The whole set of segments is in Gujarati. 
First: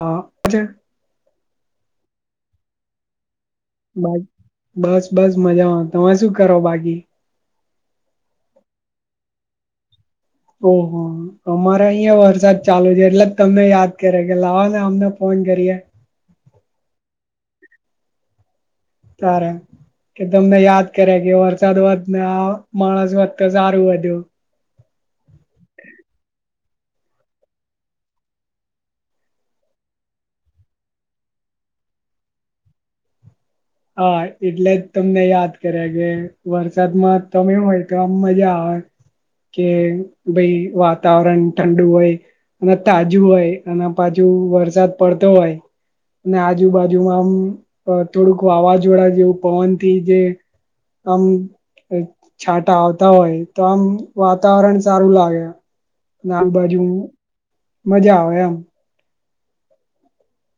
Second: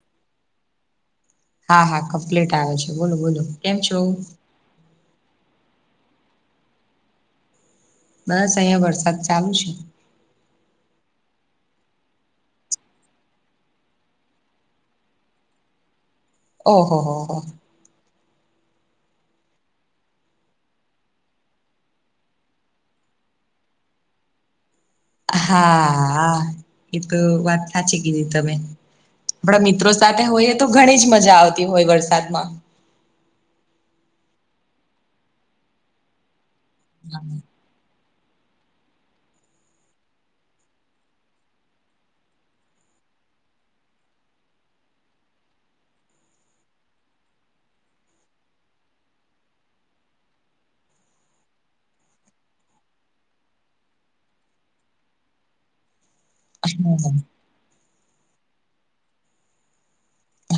હા હજે હા હા કપ્લેટ આવે છે બોલો બોલો કેમ છો બાજ બસ બસ મજામાં તમે શું કરો બાકી? બસ અહિયાં વરસાદ ચાલુ છે ઓ હો અમારે અહિયાં વરસાદ ચાલુ છે એટલે જ તમે યાદ કરે કે લાવો ને આમને ફોન કરીએ ઓહો હો હો તારે. કે તમને યાદ કર્યા કે વરસાદ વધ ને આ માણસ વધતા સારું વધ્યું. હા એતો વાત સાચી કીધી તમે. આપણા મિત્રો સાથે હોઈએ તો ઘણી જ મજા આવતી હોય વરસાદમાં. હા એટલે જ તમને યાદ કર્યા કે વરસાદમાં તમે હોય ગમ મજા આવે કે ભઈ વાતાવરણ ઠંડુ હોય અને તાજું હોય અને પાછું વરસાદ પડતો હોય અને આજુબાજુમાં આમ થોડુંક વાવાઝોડા જેવું પવનથી જે હમ. છાંટા આવતા હોય તો આમ વાતાવરણ સારું લાગે. નાબદાજુ મજા આવે એમ.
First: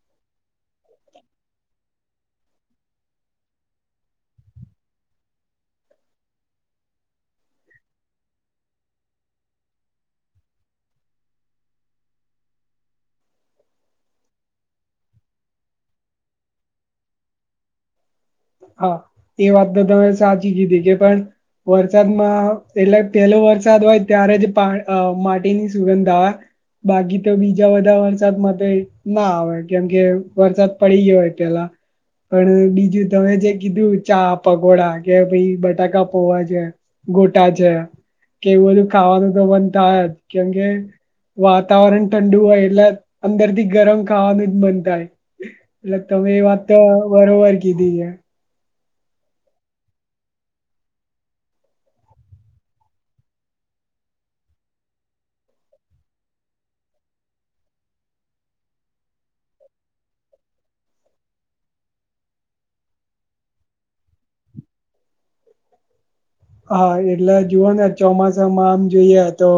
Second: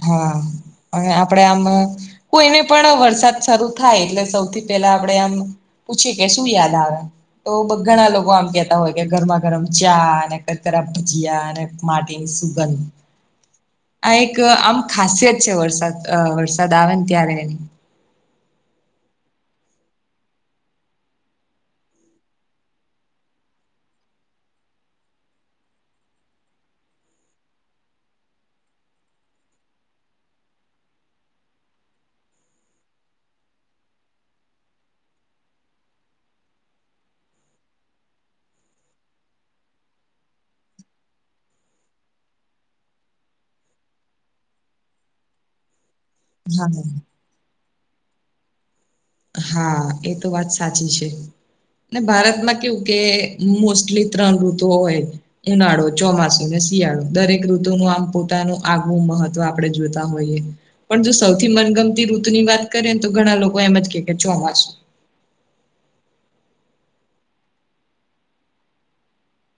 હા અને આપડે આમ કોઈને પણ વરસાદ શરૂ થાય એટલે સૌથી પેલા આપડે આમ પૂછે કે શું યાદ આવે. તો ઘણા લોકો આમ કેતા હોય કે ગરમા ગરમ ચા અને ક ખરાબ ભજીયાને માટી સુગંધ આ એક એક આમ ખાસિયત છે વરસાદ વરસાદ આવે ને ત્યારે એની. હા એ વાત તો તમે સાચી કીધી કે પણ વરસાદમાં એટલે પેલો વરસાદ હોય ત્યારે જ પા માટીની સુગંધા આવે બાકી તો બીજા બધા વરસાદ માટે ના આવે કેમકે વરસાદ પડી ગયો હોય પેલા. પણ બીજું તમે જે કીધું ચા પગોડા કે ભાઈ બટાકા પોવા જે ગોટા છે કે એવું બધું ખાવાનું તો બનતાાય જ કેમકે વાતાવરણ ઠંડુ એટલે અંદર થી ગરમ ખાવાનું જ મન થાય. એટલે તમે એ વાત તો હા બરોબર કીધી છે. હા એ તો વાત સાચી છે. ને ભારતમાં કેવું કે મોસ્ટલી ત્રણ ઋતુ હોય. ઉનાળો ચોમાસું ને શિયાળો દરેક ઋતુનું આમ પોતાનું આગવું મહત્વ આપણે જોતા હોઈએ. પણ જો સૌથી મનગમતી ઋતુ ની કરીએ તો ઘણા લોકો એમ કે ચોમાસુ. હા એટલે જુઓ ને ચોમાસામાં આમ જોઈએ તો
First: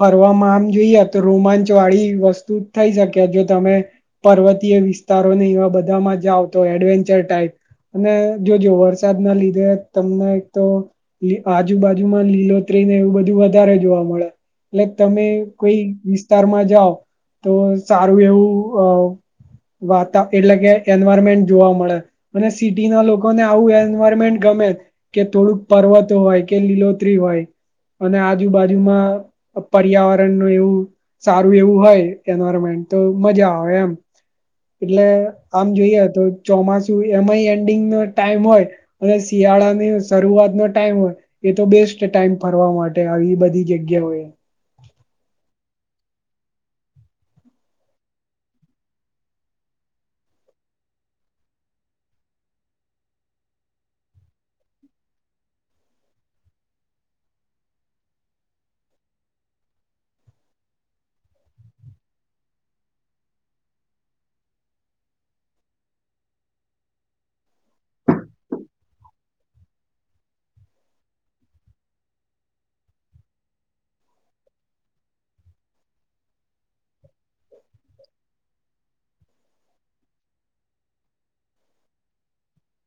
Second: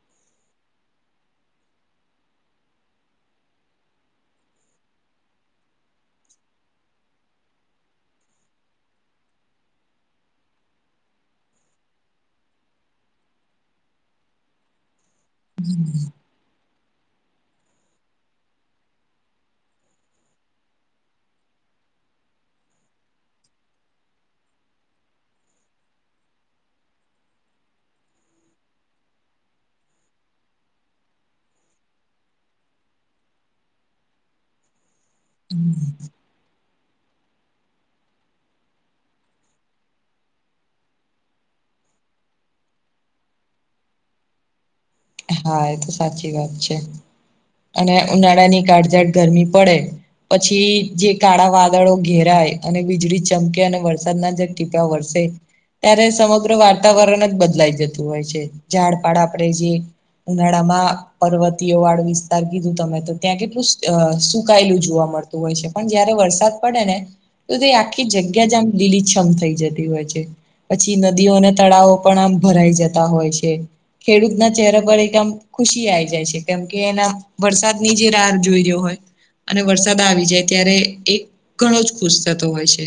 ફરવામાં આમ જોઈએ તો રોમાંચ વાળી વસ્તુ જ થઈ શકે જો તમે પર્વતીય વિસ્તારો ને એવા બધામાં જ આવતો એડવેન્ચર ટાઈપ અને જો જો વરસાદ ના લીધે તમને એક તો આજુબાજુમાં લીલોતરી ને એવું બધું વધારે જોવા મળે એટલે તમે કોઈ વિસ્તારમાં જાઓ તો સારું એવું અ વાતા એટલે કે એન્વાયરમેન્ટ જોવા મળે. અને સિટી ના લોકોને આવું એન્વાયરમેન્ટ ગમે કે થોડુંક પર્વતો હોય કે લીલોત્રી હોય અને આજુબાજુમાં પર્યાવરણનું એવું સારું એવું હોય એન્વાયરમેન્ટ તો મજા આવે એમ એટલે આમ જોઈએ તો ચોમાસું એમાંય એન્ડિંગ ન ટાઈમ હોય અને શિયાળાની શરૂઆત નો ટાઈમ હોય એ તો બેસ્ટ ટાઈમ ફરવા માટે આવી બધી જગ્યાઓ એ હા એ તો સાચી વાત છે અને ઉનાળાની કાળઝાટ ગરમી પડે પછી જે કાડા વાદળો ઘેરાય અને વીજળી ચમકે અને વરસાદના જ ટીપ્યા વરસે ત્યારે સમગ્ર વાતાવરણ જ બદલાઈ જતું હોય છે ઝાડ પાાડ આપડે જે ઉનડામાં પર્વતીયો વાળું વિસ્તાર કીધું તમે તો ત્યાં કેટલું સૂકાયેલું જોવા મળતું. હોય છે પણ જયારે વરસાદ પડે ને [unintelligible] આખી જગ્યા જ આમ લીલી છમ થઈ જતી હોય છે. પછી નદીઓ અને તળાવ પણ આમ ભરાઈ જતા હોય છે ખેડૂતના ચેહરા, [unintelligible] આમ, ખુશી આઈ જાય છે કેમ કે એના વરસાદ ની જે રાહ જોઈ રહ્યો હોય. અને વરસાદ આવી જાય ત્યારે એ ઘણો જ ખુશ થતો હોય છે.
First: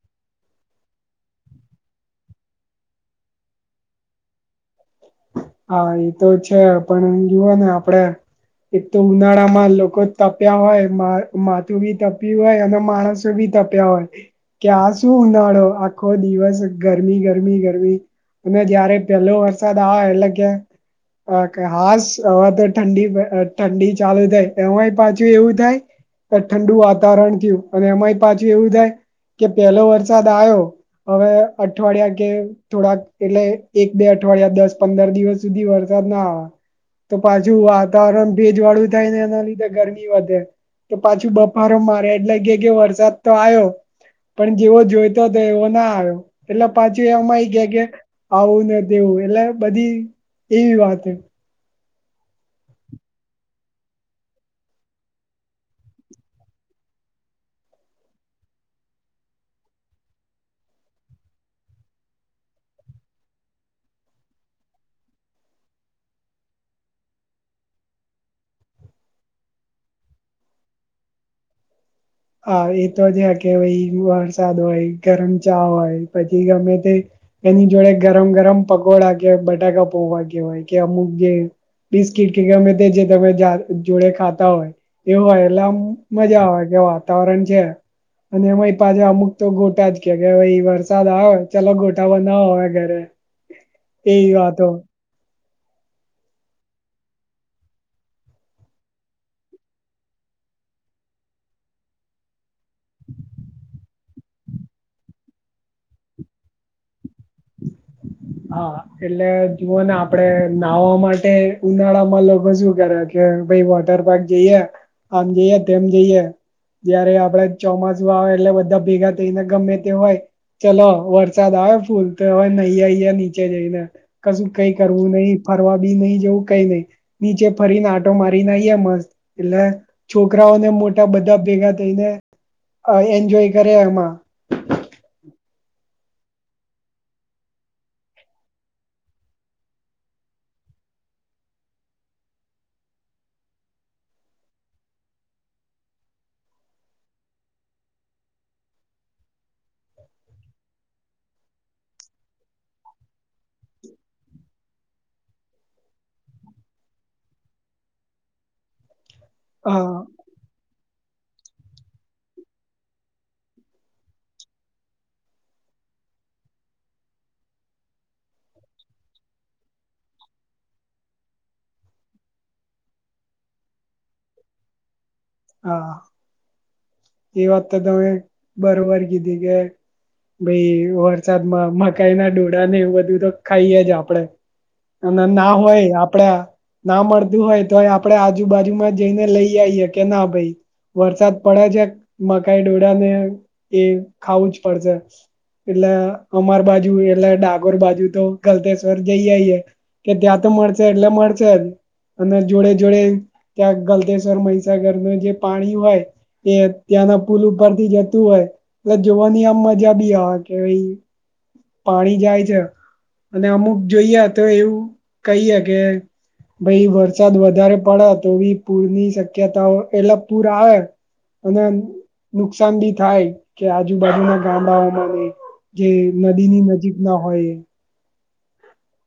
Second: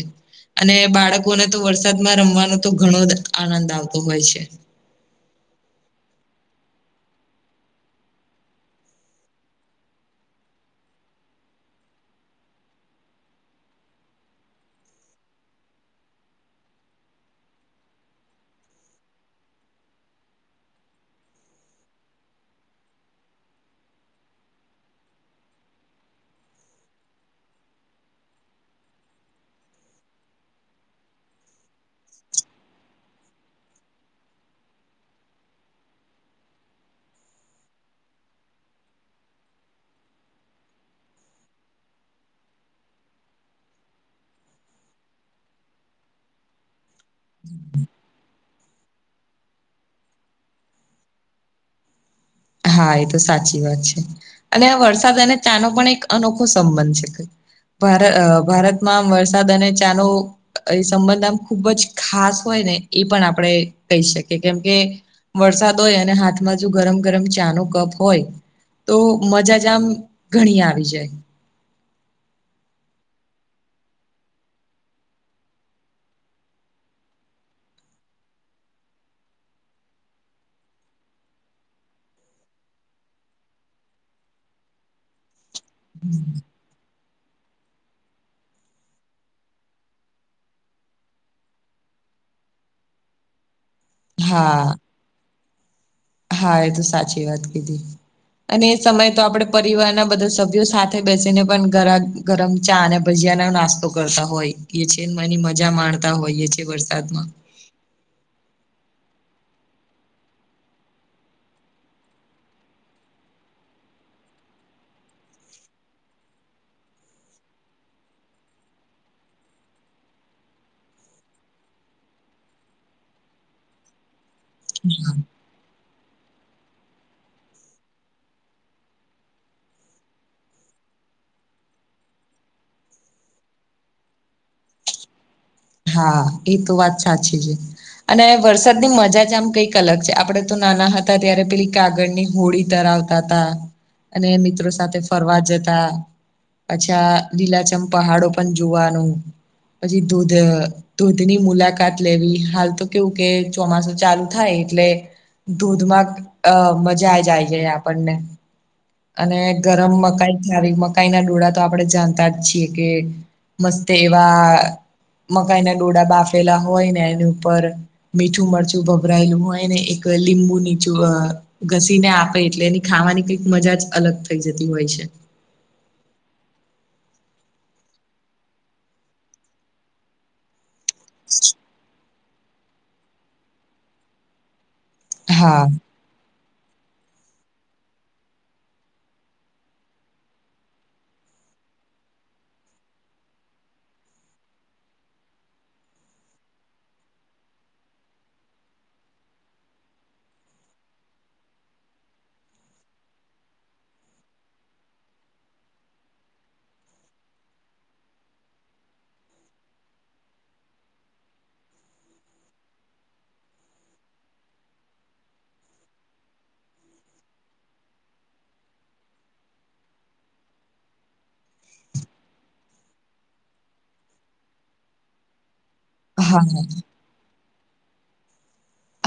અને બાળકોને તો વરસાદમાં રમવાનો તો ઘણો દ આનંદ આવતો હોય છે. હા ઈ તો છે પણ જુઓ ને આપડે, એક તો ઉનાળા માં લોકો તપ્યા હોય મા માથું બી તપ્યું હોય અને માણસ, બી તપ્યા હોય કે આ શું ઉનાળો આખો દિવસ ગરમી ગરમી ગરમી, અને જયારે પહેલો વરસાદ આવે એટલે કે, અ કે હાસ હવે તો ઠંડી અ ઠંડી ચાલુ થાય એમાંય પાછુય એવું થાય. ઠંડુ વાતાવરણ થયું અને એમાંય પાછું એવું થાય કે પહેલો વરસાદ આયો, હવે અઠવાડિયા કે થોડાક એટલે એક બે અઠવાડિયા દસ પંદર દિવસ, સુધી વરસાદ ના આવ, તો પાછું વાતાવરણ ભેજ વાળું થાય ને એના લીધે ગરમી વધે. તો પાછું બફારો મારે એટલે કે કે વરસાદ તો આયો. પણ જેવો જોઈતો હતો એવો ના આયો એટલે પાછું એમાંય કે કે, આવું ને તેવું એટલે બધી એવી વાત, હા એ તો સાચી વાત છે અને આ વરસાદ અને ચા નો પણ એક અનોખો સંબંધ છે કઈ, ભાર અ ભારતમાં આમ વરસાદ અને ચા નું, એ સંબંધ આમ ખુબ જ ખાસ હોય ને એ પણ આપણે કહી શકીએ કેમ કે, વરસાદ હોય અને હાથમાં જો ગરમ ગરમ, ચા નો કપ હોય તો મજા જ આમ ઘણી આવી જાય. હા એતો છે કે ભઈ વરસાદ હોય ગરમ ચા હોય પછી ગમે તે, એની જોડે ગરમ ગરમ પકોડા કે બટાકા પોવા કેવાય કે અમુક જે, બિસ્કીટ કે ગમે તે જે તમે જા જોડે ખાતા હોય. એવો એટલે આમ મજા આવે કે વાતાવરણ છે. અને એમાંય પાછા અમુક તો ગોટા જ કે [unintelligible] વરસાદ આવે ચલો ગોટા બનાવો હવે ઘરે, [inaudible] એવી વાતો, હા હા એ તો સાચી વાત કીધી. અને એ સમય તો આપડે પરિવારના બધા સભ્યો સાથે બેસીને પણ ઘર આ ગરમ ચા અને ભજીયાનો નાસ્તો કરતા હોય એ છે એની મજા માણતા હોય એ છે વરસાદમાં, હા એટલે જુઓને આપડે નાહવા માટે ઉનાળામાં લોકો શું કરે, કે ભઈ વોટર પાર્ક જઈએ આમ જઈએ તેમ જઈએ. જયારે આપડે ચોમાસુ આવે એટલે બધા ભેગા થઈને ગમે તે હોય. ચલો વરસાદ આવે ફૂલ તો હવે નહી આઈએ નીચે જઈને કશું કઈ કરવું નહી. ફરવા બી નય જવું કઈ નહી નીચે ફરીને આંટો મારીને આઈએ મસ્ત એટલે, છોકરાઓને મોટા બધા ભેગા થઈને અ એન્જોય કરે એમાં, હા એ તો વાત સાચી છે. અને વરસાદની મજા જ આમ કંઈક અલગ છે આપડે તો નાના હતા ત્યારે પેલી કાગળની હોળી તરાવ વતા અને મિત્રો સાથે ફરવા જતા. અચ્છા લીલાચમ પહાડો પણ જુવાનું પછી ધૂધ ધૂધની મુલાકાત લેવી હાલ તો કેવું કે ચોમાસું ચાલુ થાય એટલે, ધૂધમાં અ મજા આઈ જાય આપણને, અને હા ગરમ મકાઈ [unintelligible] મક્ મકાઈ ના ડોળા તો આપડણે જાણતા જ છીએ કે મસ્ત એવા, મકાઈ ના ડોડા બાફેલા હોય ને એની ઉપર મીઠું મરચું ભભરાયેલું હોય ને એક લીંબુ નીચું અ ઘસીને આપે એટલે એની ખાવાની કંઈક મજા જ અલગ થઈ જતી હોય છે. હા. એ વાત તો તમે બરોબર કીધી કે ભઈ હોય. વરસાદમાં મકાઈના ડોડા ને એવું બધું તો ખઈએ જ આપણેે અને ના હા હોય આપડા ના મળતું હોય તો ય આપડે આજુબાજુમાં જઈને લઈ આઈએે કે ના ભાઈ વરસાદ પડે છે મકાઈ ડોળાને એ ખાવું જ પડશે. એટલે અમાર બાજુ એટલે ડાકોર બાજુ તો ગલતેશ્વર જઈ આઈએે. કે ત્યાં તો મળશે એટલે મળશે જ અને જોડે જોડે ત્યાં ગલતેશ્વરમાં તાગરમાં જે પાણી હોય એ ત્યાંના પુલ ઉપરથી જતું હોય એટલે જોવાની આમ મજા બી આવે કે ભાઈ પાણી જાય છે. અને અમુક જોઈએ તો એવું કહીએ કે ભઈ વરસાદ વધારે પડે તો એ પૂર ની શક્યતાઓ એટલે પૂર આવે અને આમ નુકસાન બી થાય કે આજુબાજુ ના ગામડાઓમાં બી. જે નદીની હા નજીકના હોય.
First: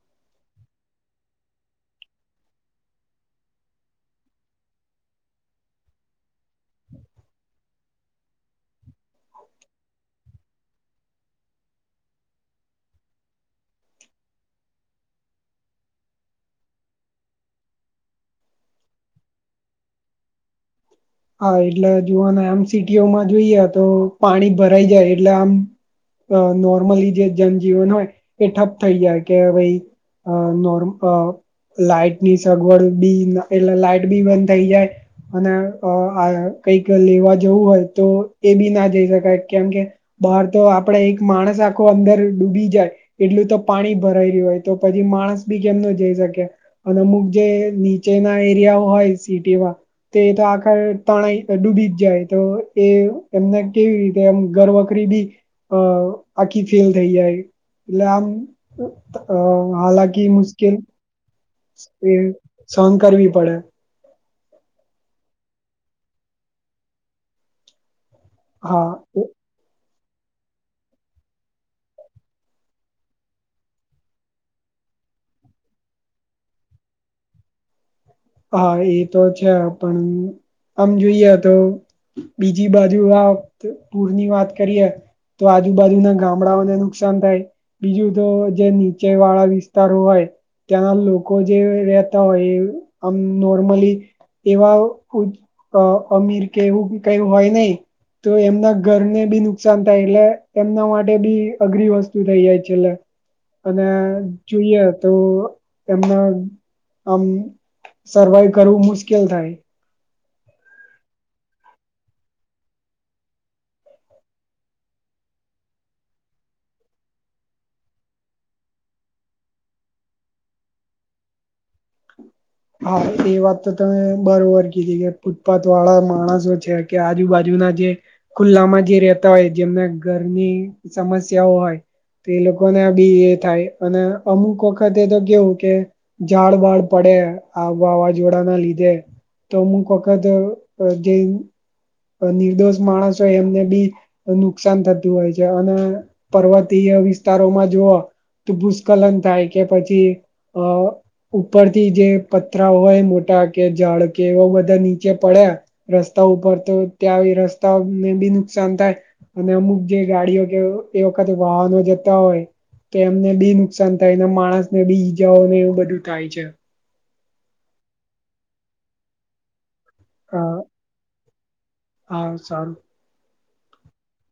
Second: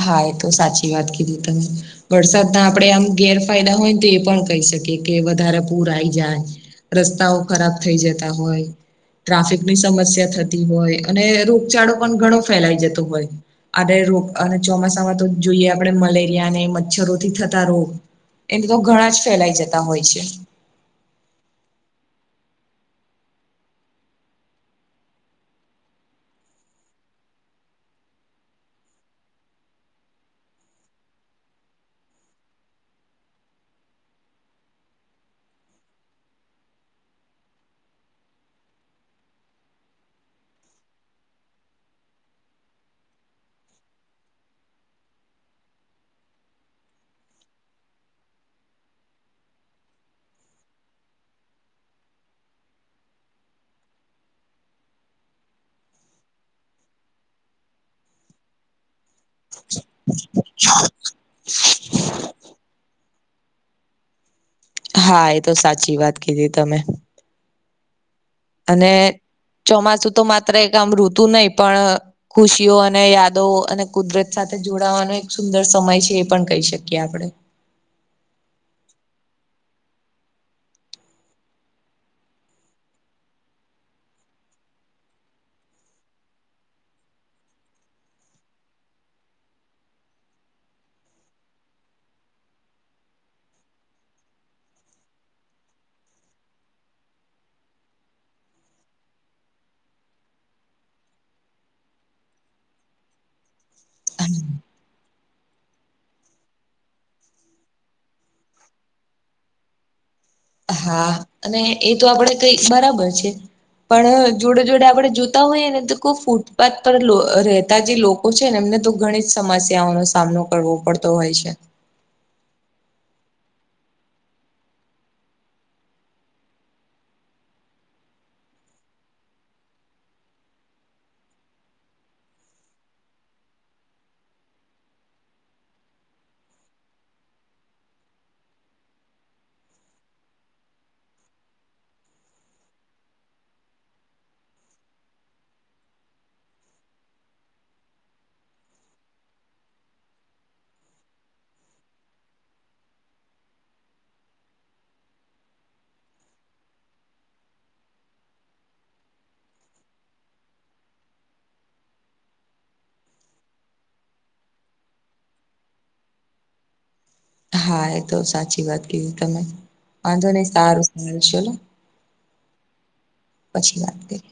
હા એ તો સાચી વાત કીધી તમે વરસાદના આપણે આમ ગેરફાયદા હોય ને તો એ પણ કહી શકીએ કે વધારે પૂર આઈ જાય. રસ્તાઓ ખરાબ થઇ જતા હોય. ટ્રાફિકની સમસ્યા થતી હોય અને રોગચાળો પણ ઘણો ફેલાઈ જતો હોય. આડરે રોગ અને ચોમાસામાં તો જોઈએ આપણે મલેરિયા ને મચ્છરોથી થતા રોગ એને તો ઘણા જ ફેલાઈ જતા હોય છે. હા એટલે જોવાના આમ સિટીઓમાં જોઈએ તો પાણી ભરાઈ જાય એટલે આમ અ નોર્મલી જે જનજીવન હોય એ ઠપ થઈ જાય કે ભઈ અ નોર્મ અ. લાઈટની સગવડ બી એટલે લાાઈટ બી બંધ થઈ જાય અને અ આ કઈક લેવા જવું હોય તો એ બી ના જઈ શકાય કેમ કે બહાર તો આપડે એક માણસ આખો અંદર ડૂબી જાય. એટલું તો પાણી ભરાય રહ્યું હોય તો પછી માણસ બી કેમનો જઈ શકે. અને અમુક જે નીચેના એરિયા હોય સિટીમાં તે તો આ ઘર તણાઈ ડૂબી જ જાય તો એ એમને કેવી રીતે એમ ઘરવકરી બી અ આખી ફેઇલ થઈ જાય એટલે આમ ત અ હાલાકી મુશ્કેલ એ સહન કરવી પડે. હા એ તો સાચી વાત કીધી તમે હા અને ચોમાસું તો માત્ર એક આમ ઋતુ નહી પણ ખુશીઓ અને યાદો અને કુદરત સાથે જોડાવાનો એક સુંદર સમય છે એ પણ કહી શકીએ આપણે. હા ઈ તો છે પણ આમ જોઈએ તો બીજી બાજુ આ પૂરની વાત કરીએ. તો આજુબાજુના ગામડાઓને નુકસાન થાય. બીજું તો જે નિચેવાળા વિસ્તાર હોય ત્યાંના લોકો જે રહેતા હોય આમ નોર્મલી એવા ઉપ અ અમીર કે એવું કઈ હોય નઈ. તો એમના ઘરને બી નુકસાન થાય એટલે એમના માટે બી અઘરી વસ્તુ થઈ જાય છેલ્લે. અને જોઈએ તો એમને આમ સર્વાય કરવું મુશ્કેલ થાય. હા અને એ તો આપડે કઈ બરાબર છે. પણ જોડે જોડે આપડે જોતા હોઈએ. ને તો કોક ફૂટપાથ પર અ રહેતા. જે લોકો ઓ છે. ને એમને તો ઘણી જ સમસ્યાઓનો સામનો કરવો પડતો હોય છે. હા એ વાત તો બરોબર કીધી કે ફૂટપાથ વાળા માણસો છે. કે આજુબાજુના જે. ખુલ્લામાં જે રહેતા હોય. જેમને ઘરની સમસ્યાઓ હોય. તે એ લોકોને બી એ થાય. અને અમુક વખતે તો કેવું કે. ઝાડ વાળ પડે. આ વાવાઝોડાના લીધે તો અમુક વખત જે. નિર્દોષ માણસ હોય. એમને બી નુકસાન થતું હોય છે. પર્વતીય વિસ્તારોમાં જુઆ ભૂસ્ખલન થાય. કે પછી અ ઉપરથી જે પથરા હોય મોટા કે જળ કે એવા બધા નીચે પડ્યા. રસ્તા ઉપર તો ત્યાં આવી રસ્તા ને બી નુકસાન થાય. અને અમુક જે ગાડીઓ કે એ વખતે વાહનો જતા હોય. કે એમને બી નુકસાન થાય ને માણસ ને બી ઈજાઓ ને એવું બધું થાય છે. હા એ તો સાચી વાત કીધ તમે વાંધો નહી હા સારુ ચલો. હા સારું.... પછી વાત કરીએ.